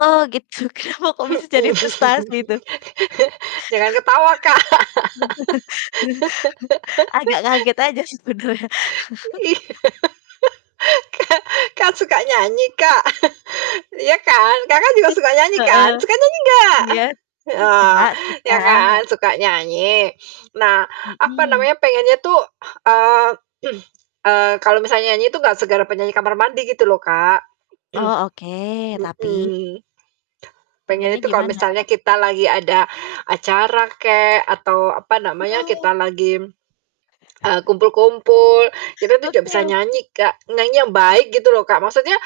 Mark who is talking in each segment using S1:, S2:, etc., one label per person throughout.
S1: Oh gitu, kenapa kok bisa jadi
S2: Mhm,
S1: frustasi itu?
S2: Jangan ketawa Kak.
S1: Agak kaget aja sebenarnya.
S2: Iya, ka kan suka nyanyi Kak. Iya kan? Kakak juga
S1: Eee.
S2: suka nyanyi kan?
S1: Heeh.
S2: Suka nyanyi nggak?
S1: Iya. Suka
S2: Oh,
S1: suka.
S2: ya kan. Suka nyanyi. Nah, apa
S1: Mhm.
S2: namanya, pengennya tuh, eee, eee, kalau misalnya nyanyi itu nggak segala penyanyi kamar mandi gitu loh Kak.
S1: Oh oke, tapi
S2: Mhm. Pengennya
S1: Pengennya
S2: tuh kalau
S1: gimana?
S2: misalnya kita lagi ada acara kek, atau apa namanya,
S1: Oh
S2: kita lagi, eee, kumpul-kumpul kita itu nggak
S1: Oke
S2: bisa
S1: oke.
S2: nyanyi Kak. Nyanyi yang baik gitu loh Kak, maksudnya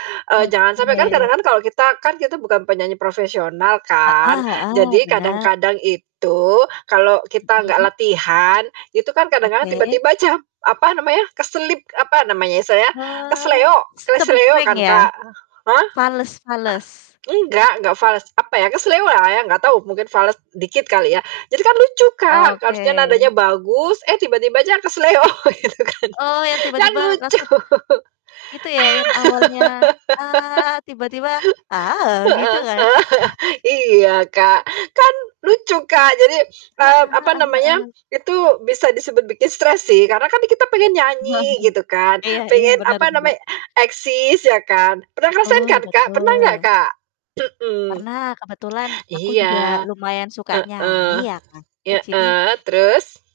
S2: jangan sampai kan
S1: Oke.
S2: kadang-kadang kan kalau kita, kan kita bukan penyanyi profesional kan.
S1: Heeh heeh,
S2: Jadi
S1: benar.
S2: kadang-kadang itu, kalau kita nggak
S1: Mhm.
S2: latihan, itu kan kadang-kadang,
S1: Oke.
S2: tiba-tiba ca apa namanya, keselip, apa namanya ya, sa ya,
S1: Wah,
S2: keseleo
S1: s
S2: keseleo
S1: cempreng
S2: kan
S1: ya?
S2: Kak. Hah?
S1: Fales fales?
S2: A enggak enggak fales, apa ya, keseleo lah ya, enggak tahu mungkin fals, dikit kali ya. Jadi kan lucu Kak, harusnya nadanya
S1: Oke.
S2: bagus, eh tiba-tiba aja keseleo gitu kan.
S1: Oh yang
S2: Kan
S1: tiba-tiba
S2: lucu.
S1: langsung itu ya yang awalnya, "a" tiba-tiba, "a" gitu
S2: Heeh.
S1: kan?
S2: Iya kak, kan lucu Kak, jadi, eee,
S1: Heeh
S2: apa
S1: heeh
S2: namanya,
S1: heeh.
S2: itu bisa disebut bikin stres sih, karena kan nih kita pengen nyanyi gitu kan,
S1: Iya iya,
S2: pengen
S1: benar
S2: apa
S1: benar.
S2: namanya, eksis ya kan, pernah ngerasain
S1: Betul
S2: kan Kak, pernah nggak
S1: betul.
S2: Kak? Mhm.
S1: Pernah, kebetulan aku
S2: Iya.
S1: juga lumayan suka
S2: Heeh,
S1: nyanyi ya Kak, jadi
S2: heeh, terus?